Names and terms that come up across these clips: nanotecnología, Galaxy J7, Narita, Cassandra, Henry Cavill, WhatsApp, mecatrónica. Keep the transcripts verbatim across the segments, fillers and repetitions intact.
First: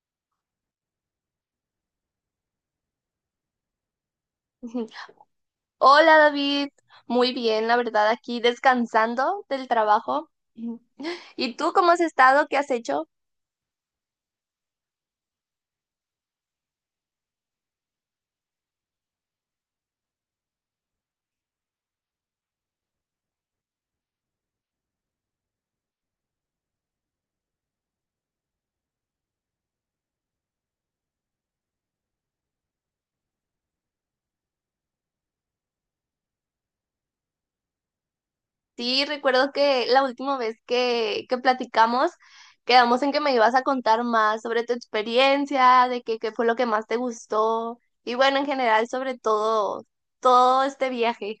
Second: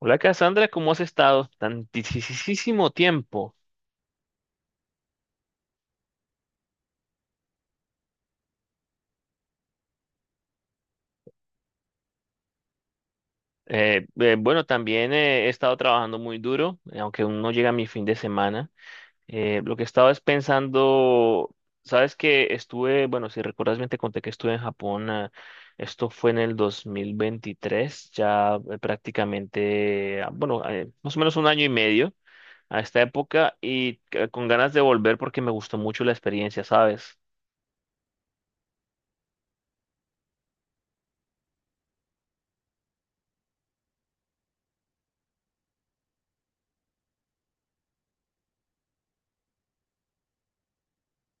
Hola Cassandra, ¿cómo has estado? Tantísimo tiempo. Ujú. Hola David, muy bien, la verdad, aquí descansando del trabajo. Ujú. ¿Y tú cómo has estado? ¿Qué has hecho? Eh, eh, bueno, también eh, He estado trabajando muy duro, eh, aunque aún no llega mi fin de semana. Eh, lo que estaba es pensando, sabes que estuve, bueno, si recuerdas bien te conté que estuve en Japón, ah, esto fue en el dos mil veintitrés, ya eh, prácticamente, ah, bueno, eh, más o menos un año y medio a esta época y eh, con ganas de volver porque me gustó mucho la experiencia, ¿sabes? Sí, recuerdo que la última vez que, que platicamos, quedamos en que me ibas a contar más sobre tu experiencia, de que, qué fue lo que más te gustó y bueno, en general sobre todo, todo este viaje.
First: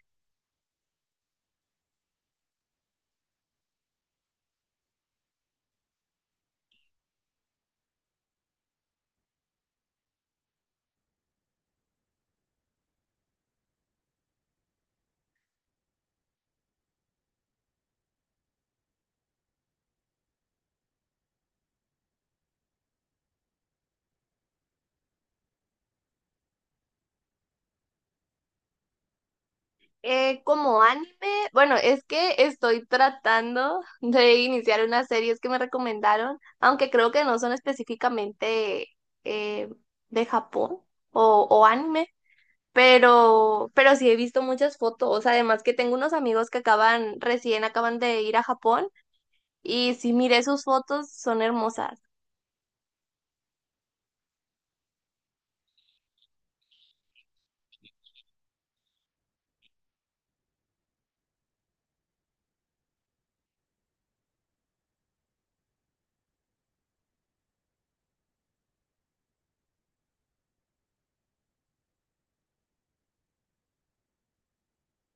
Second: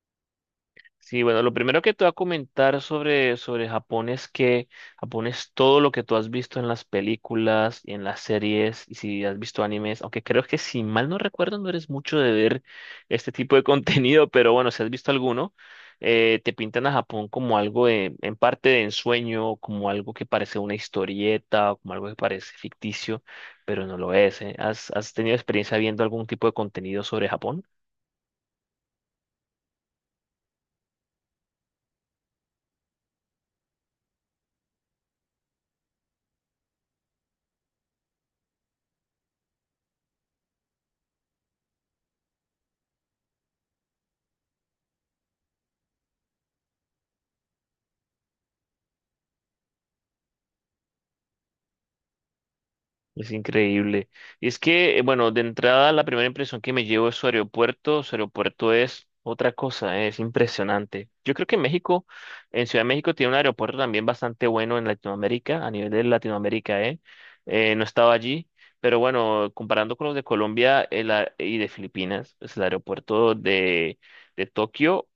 Sí, bueno, lo primero que te voy a comentar sobre, sobre Japón es que Japón es todo lo que tú has visto en las películas y en las series y si has visto animes, aunque creo que si mal no recuerdo no eres mucho de ver este tipo de contenido, pero bueno, si has visto alguno, eh, te pintan a Japón como algo de, en parte de ensueño, como algo que parece una historieta, o como algo que parece ficticio, pero no lo es, ¿eh? ¿Has, has tenido experiencia viendo algún tipo de contenido sobre Japón? Eh, como anime, bueno, es que estoy tratando de iniciar unas series que me recomendaron, aunque creo que no son específicamente eh, de Japón o, o anime, pero, pero sí he visto muchas fotos, además que tengo unos amigos que acaban, recién acaban de ir a Japón y si miré sus fotos, son hermosas. Es increíble. Y es que, eh, bueno, de entrada la primera impresión que me llevo es su aeropuerto. Su aeropuerto es otra cosa, eh, es impresionante. Yo creo que México, en Ciudad de México, tiene un aeropuerto también bastante bueno en Latinoamérica, a nivel de Latinoamérica, ¿eh? Eh, no estaba allí, pero bueno, comparando con los de Colombia el a- y de Filipinas, pues el aeropuerto de, de Tokio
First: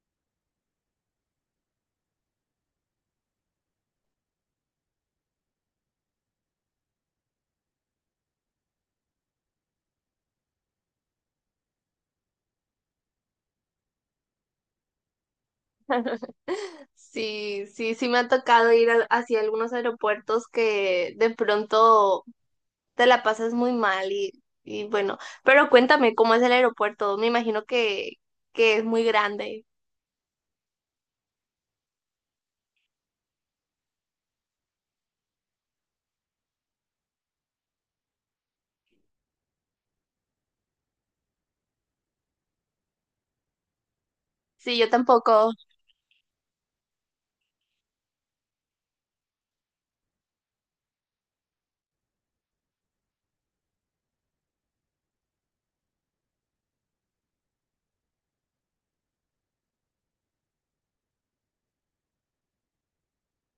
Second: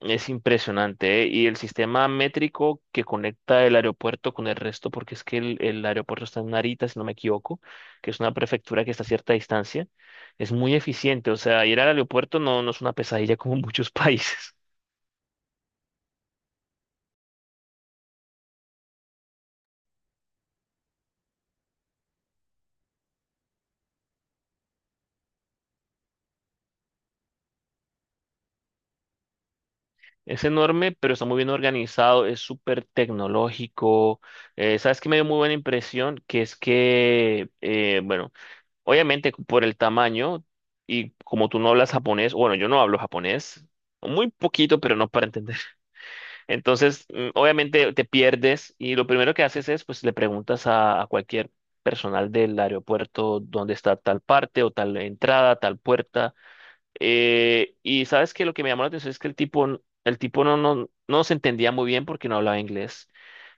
es impresionante, ¿eh? Y el sistema métrico que conecta el aeropuerto con el resto, porque es que el, el aeropuerto está en Narita, si no me equivoco, que es una prefectura que está a cierta distancia, es muy eficiente. O sea, ir al aeropuerto no, no es una pesadilla como en muchos países. Sí, sí, sí me ha tocado ir a- hacia algunos aeropuertos que de pronto te la pasas muy mal y, y bueno, pero cuéntame cómo es el aeropuerto. Me imagino que, que es muy grande. Es enorme, pero está muy bien organizado, es súper tecnológico. Eh, ¿sabes qué me dio muy buena impresión? Que es que, eh, bueno, Obviamente por el tamaño y como tú no hablas japonés, bueno, yo no hablo japonés. Muy Sí, poquito, yo pero no para tampoco. entender. Entonces, mm, obviamente te pierdes y lo primero que haces es, pues le preguntas a, a cualquier personal del aeropuerto dónde está tal parte o tal entrada, tal puerta. Eh, y sabes que lo que me llamó la atención es que el tipo, n- el tipo no, no, no nos entendía muy bien porque no hablaba inglés.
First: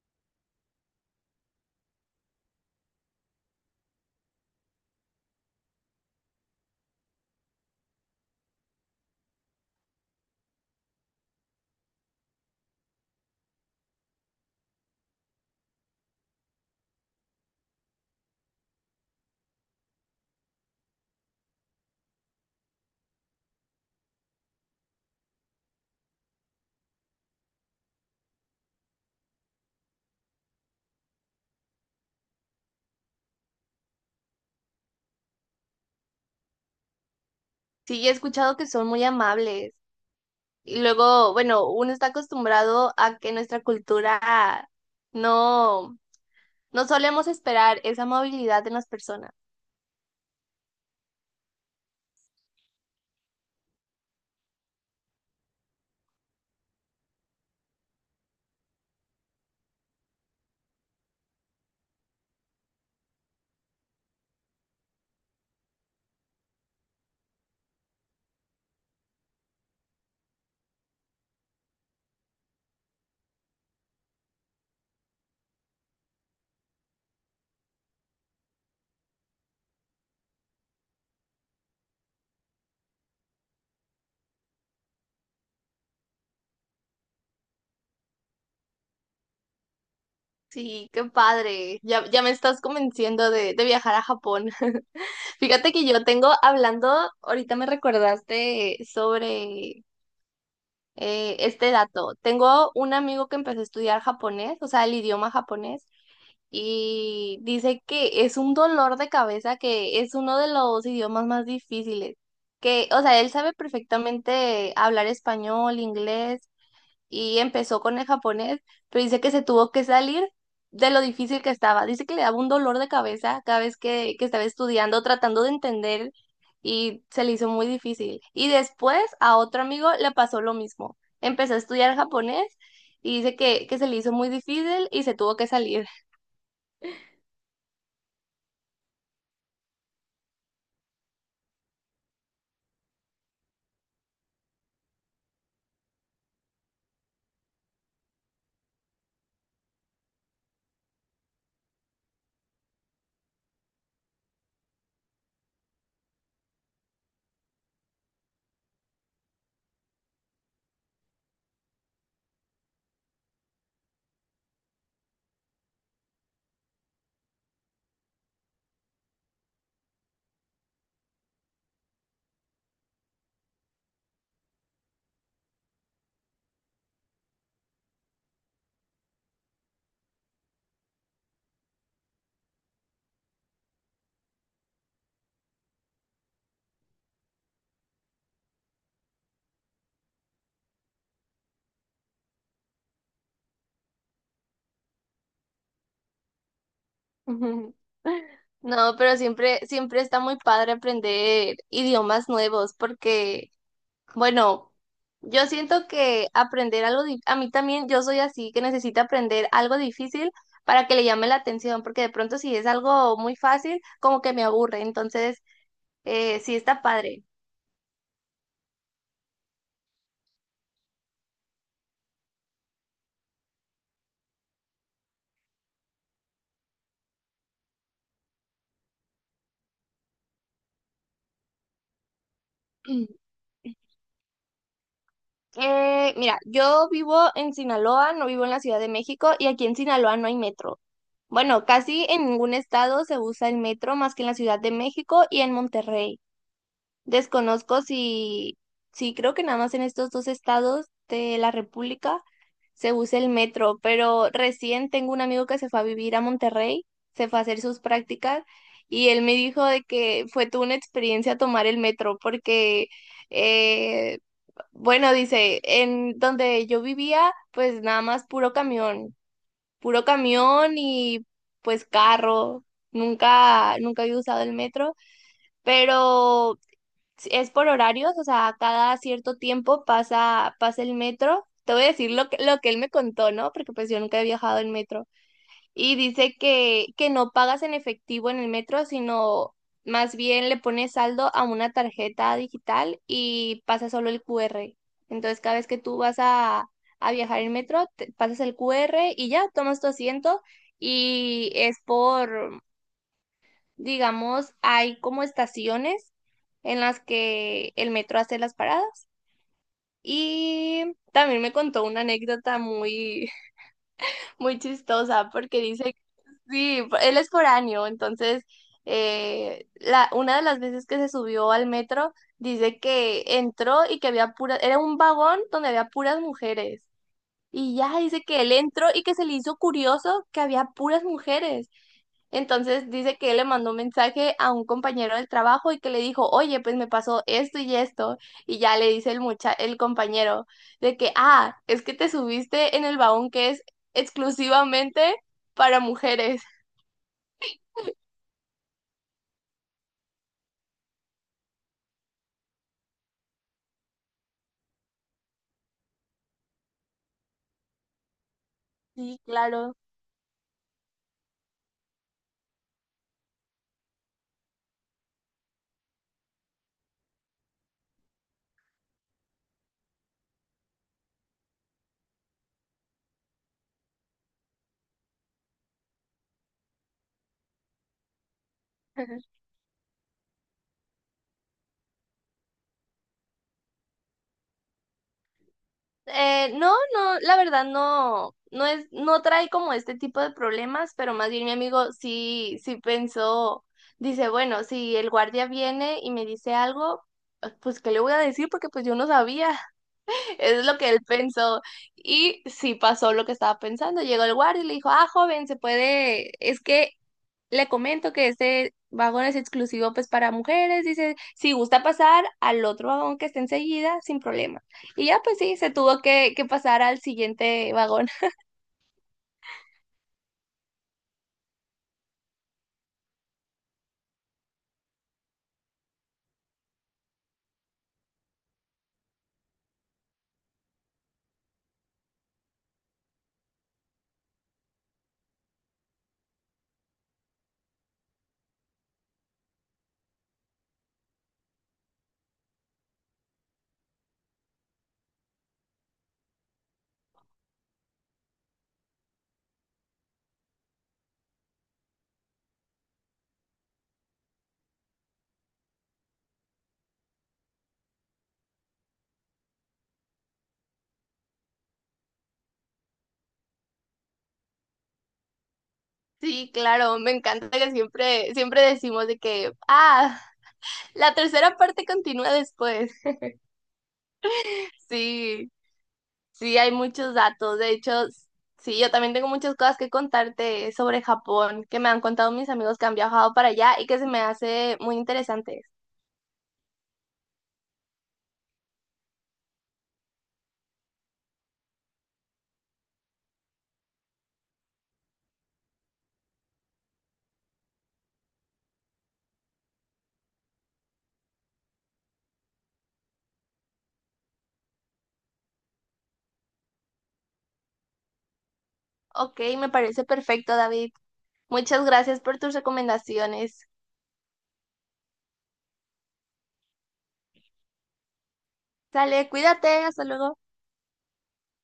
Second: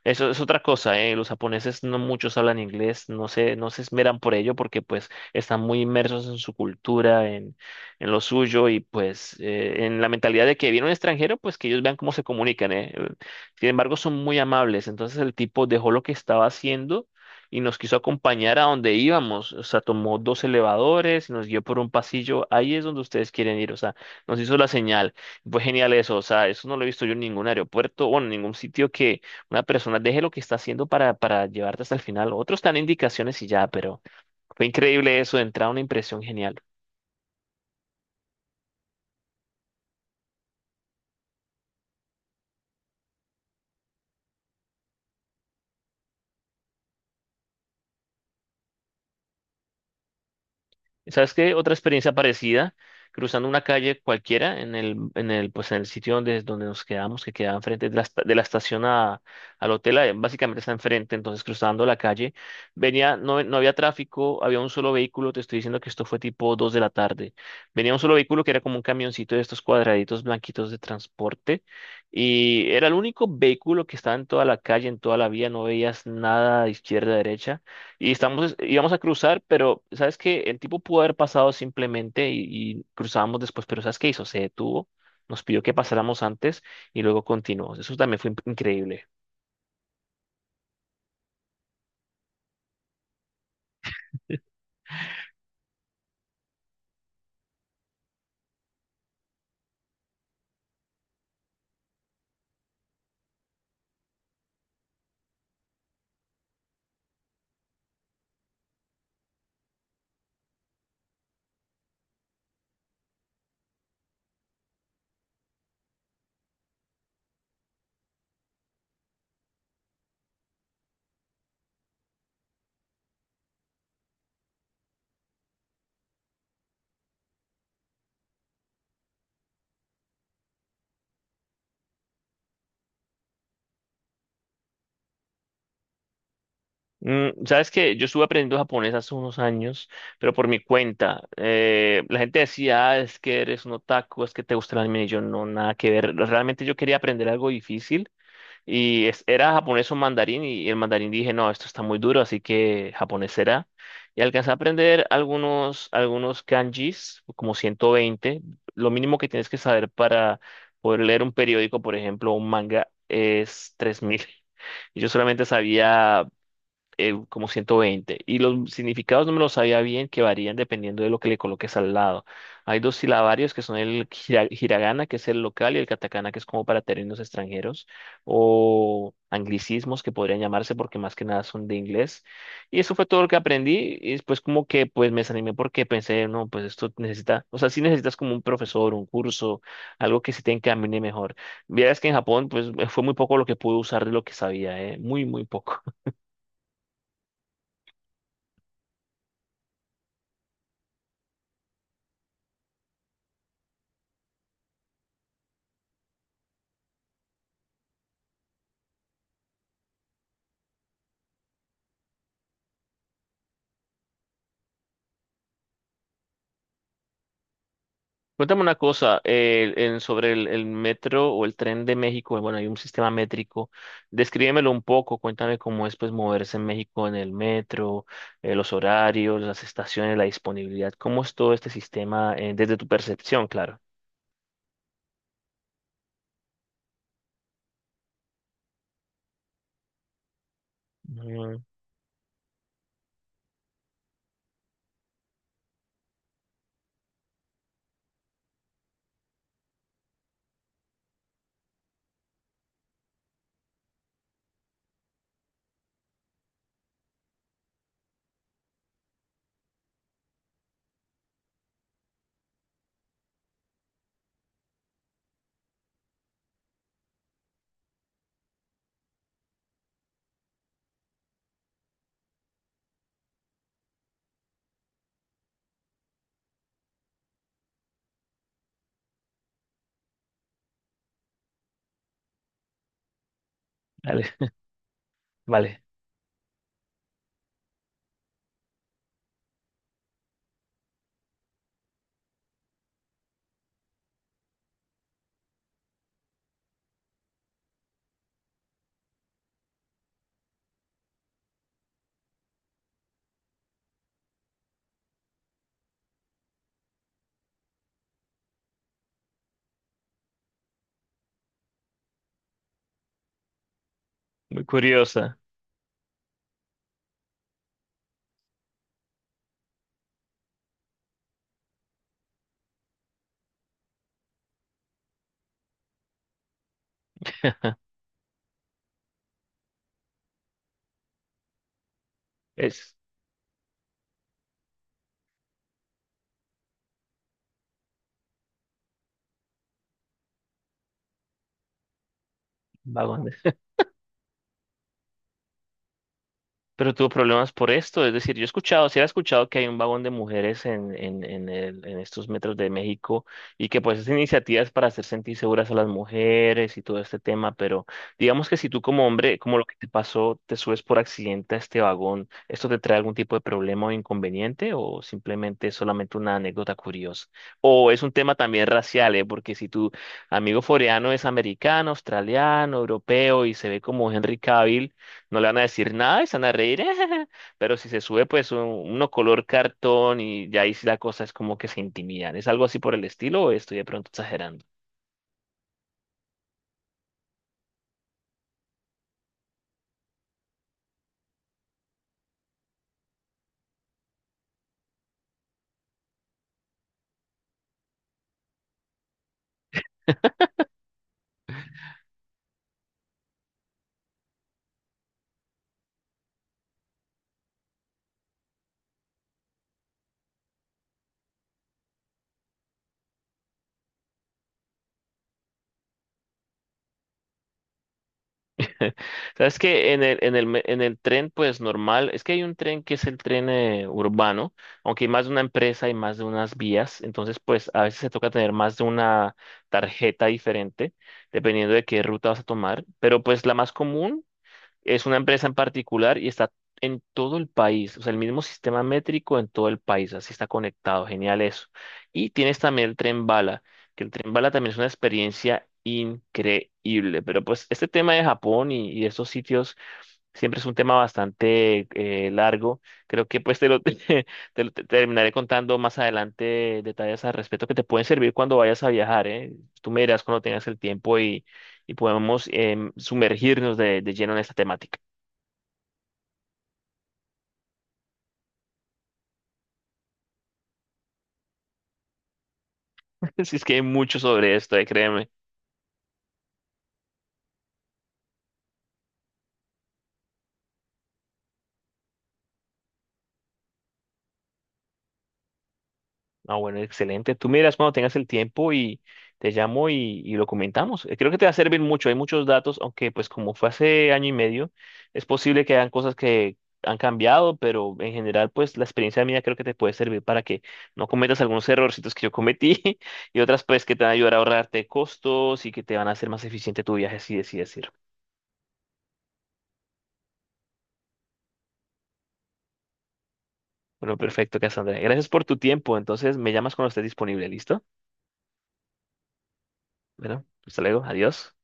Eso es otra cosa, ¿eh? Los japoneses no muchos hablan inglés, no se, no se esmeran por ello porque pues están muy inmersos en su cultura, en, en lo suyo y pues eh, en la mentalidad de que viene un extranjero, pues que ellos vean cómo se comunican, ¿eh? eh, Sin embargo, son muy amables. Entonces el tipo dejó lo que estaba haciendo y nos quiso acompañar a donde íbamos. O sea, tomó dos elevadores y nos guió por un pasillo. Ahí es donde ustedes quieren ir. O sea, nos hizo la señal. Fue genial eso. O sea, eso no lo he visto yo en ningún aeropuerto bueno en ningún sitio que una persona deje lo que está haciendo para, para llevarte hasta el final. Otros dan indicaciones y ya, pero fue increíble eso. De entrada, una impresión genial. Sí, he escuchado que son muy amables. Y luego, bueno, uno está acostumbrado a que nuestra cultura no, no solemos esperar esa amabilidad en las personas. ¿Sabes qué? Otra experiencia parecida, cruzando una calle cualquiera en el, en el, pues en el sitio donde, donde nos quedamos, que quedaba enfrente de la, esta- de la estación a- al hotel, eh, básicamente está enfrente, entonces cruzando la calle, venía, no, no había tráfico, había un solo vehículo, te estoy diciendo que esto fue tipo dos de la tarde, venía un solo vehículo que era como un camioncito de estos cuadraditos blanquitos de transporte, y era el único vehículo que estaba en toda la calle, en toda la vía, no veías nada de izquierda a derecha. Y estamos, íbamos a cruzar, pero sabes que el tipo pudo haber pasado simplemente y, y cruzábamos después, pero ¿sabes qué hizo? Se detuvo, nos pidió que pasáramos antes y luego continuó. Eso también fue in- increíble. Sí, qué padre. Ya, ya me estás convenciendo de, de viajar a Japón. Fíjate que yo tengo hablando, ahorita me recordaste sobre eh, este dato. Tengo un amigo que empezó a estudiar japonés, o sea, el idioma japonés, y dice que es un dolor de cabeza, que es uno de los idiomas más difíciles. Que, o sea, él sabe perfectamente hablar español, inglés, y empezó con el japonés, pero dice que se tuvo que salir de lo difícil que estaba. Dice que le daba un dolor de cabeza cada vez que, que estaba estudiando, tratando de entender y se le hizo muy difícil. Y después a otro amigo le pasó lo mismo. Empezó a estudiar japonés y dice que, que se le hizo muy difícil y se tuvo que salir. Mm, sabes que yo estuve aprendiendo japonés hace unos años, pero por mi cuenta. Eh, la gente decía, "Ah, es que eres un otaku, es que te gusta el anime. Y yo no, nada que ver. Realmente yo quería aprender algo difícil Y es- era japonés o mandarín y el mandarín dije, no, esto está muy duro, así que japonés será. Y alcancé a aprender algunos, algunos kanjis, como ciento veinte. Lo mínimo que tienes que saber para poder leer un periódico, por ejemplo, un manga, es tres mil. Y yo solamente sabía eh, como ciento veinte. Y los significados no me los sabía bien, que varían dependiendo de lo que le coloques al lado. Hay dos silabarios que son el hira- hiragana, que es el local, y el katakana, que es como para términos extranjeros, o anglicismos que podrían llamarse porque más que nada son de inglés. Y eso fue todo lo que aprendí. Y después como que pues me desanimé porque pensé, no, pues esto necesita, o sea, sí necesitas como un profesor, un curso, algo que se te encamine mejor. Vieras que en Japón pues fue muy poco lo que pude usar de lo que sabía, eh, muy, muy poco. No, pero siempre, siempre está muy padre aprender idiomas nuevos porque bueno, yo siento que aprender algo, di- a mí también, yo soy así que necesito aprender algo difícil para que le llame la atención, porque de pronto si es algo muy fácil, como que me aburre, entonces eh, sí está padre. Cuéntame una cosa, eh, en- sobre el, el metro o el tren de México, bueno, hay un sistema métrico, descríbemelo un poco, cuéntame cómo es pues moverse en México en el metro, eh, los horarios, las estaciones, la disponibilidad, cómo es todo este sistema eh, desde tu percepción, claro. Eh, mira, yo vivo en Sinaloa, no vivo en la Ciudad de México y aquí en Sinaloa no hay metro. Mm, Bueno, casi en ningún estado se usa el metro más que en la Ciudad de México y en Monterrey. Desconozco si, sí creo que nada más en estos dos estados de la República se usa el metro, pero recién tengo un amigo que se fue a vivir a Monterrey, se fue a hacer sus prácticas y él me dijo de que fue toda una experiencia tomar el metro porque, eh, bueno, dice, en donde yo vivía, pues nada más puro camión, puro camión y pues carro, nunca, nunca había usado el metro. Pero si- es por horarios, o sea, cada cierto tiempo pasa, pasa el metro. Te voy a decir lo que, lo que él me contó, ¿no? Porque pues yo nunca he vale, viajado en metro. vale, Y dice que, que no pagas en efectivo en el metro, sino más bien le pones saldo a una tarjeta digital y pasa solo el Q R. Entonces cada vez que tú vas a, a viajar en metro, te- pasas el Q R y ya tomas tu asiento y es por digamos, hay como estaciones en las que el metro hace las paradas. Y también me contó una anécdota muy, muy muy chistosa curiosa, porque dice, sí, él es foráneo, entonces eh, la, una de las veces que se subió al metro dice que entró y que había puras, era un vagón donde había puras mujeres. Y ya dice que él entró y que se le hizo curioso que había puras mujeres. Entonces es dice que él le mandó un mensaje a un compañero del trabajo y que le dijo, oye, pues me pasó esto y esto. Y ya le dice el mucha el compañero de que, ah, es que te subiste en el vagón. vagón que es exclusivamente para mujeres. Pero tuvo problemas por esto, es decir, yo he escuchado, sí he escuchado que hay un vagón de mujeres en, en, en, el- en estos metros de México y que pues es iniciativas para hacer sentir seguras a las mujeres y todo este tema, pero digamos que si tú como Sí, hombre, como lo que claro. te pasó, te subes por accidente a este vagón, ¿esto te trae algún tipo de problema o inconveniente o simplemente es solamente una anécdota curiosa? ¿O es un tema también racial, eh? Porque si tu amigo foreano es americano, australiano, europeo y se ve como Henry Cavill, no le van a decir nada y se van a reír. Pero si se sube, pues un- uno color cartón y ya ahí sí la cosa es como que se intimidan. ¿Es algo así por el estilo o estoy de pronto exagerando? Eh, no, no, la verdad no, no es, no trae como este tipo de problemas, pero más bien mi amigo sí, sí pensó, dice, bueno, si el guardia viene y me dice algo, pues ¿qué le voy a decir? Porque pues yo no sabía. Es lo que él pensó. Y sí pasó lo que estaba pensando. Llegó el guardia y le dijo, ah, joven, se puede, es que le comento que este vagón es exclusivo pues para mujeres. Dice, si gusta pasar al otro vagón que está enseguida, sin problema. Y ya pues sí, se tuvo que, que pasar al siguiente vagón. Sabes que en el, en el, me- en el tren, pues normal, es que hay un tren que es el tren eh, urbano, aunque hay más de una empresa y más de unas vías, entonces pues a veces se toca tener más de una tarjeta diferente, dependiendo de qué ruta vas a tomar, pero pues la más común. Es una empresa en particular y está en todo el país, o sea, el mismo sistema métrico en todo el país, así está conectado, genial eso. Y tienes también el tren bala, que el tren bala también es una experiencia increíble, pero pues este tema de Japón y, y estos sitios siempre es un tema bastante eh, largo, creo que pues te lo, te lo- te terminaré contando más adelante detalles al respecto que te pueden servir cuando vayas a viajar, ¿eh? Tú me dirás cuando tengas el tiempo y podemos em, sumergirnos de, de lleno en esta temática. Sí, claro, me encanta que siempre, siempre decimos de que, ah, la tercera parte continúa después. Si es que hay mucho sobre esto, eh, créeme. Sí. Sí, hay muchos datos. De hecho, sí, yo también tengo muchas cosas que contarte sobre Japón, que me han contado mis amigos que han viajado para allá y que se me hace muy interesante. Ah, bueno, excelente. Tú miras cuando tengas el tiempo y te llamo y, y lo comentamos. Eh, Creo que te va a servir mucho. Hay muchos datos, aunque pues como fue hace año y medio, es posible que hayan cosas que han cambiado, pero en general pues la experiencia mía creo que te puede servir para que no cometas algunos errorcitos que yo cometí y otras pues que te van a ayudar a ahorrarte costos y que te van a hacer más eficiente tu viaje, así decir. Ok, me parece perfecto, David. Muchas gracias por tus recomendaciones. Bueno, perfecto, Cassandra. Gracias por tu tiempo. Entonces, me llamas cuando estés disponible. ¿Listo? Sale, cuídate, hasta luego. Bueno, hasta luego. Adiós.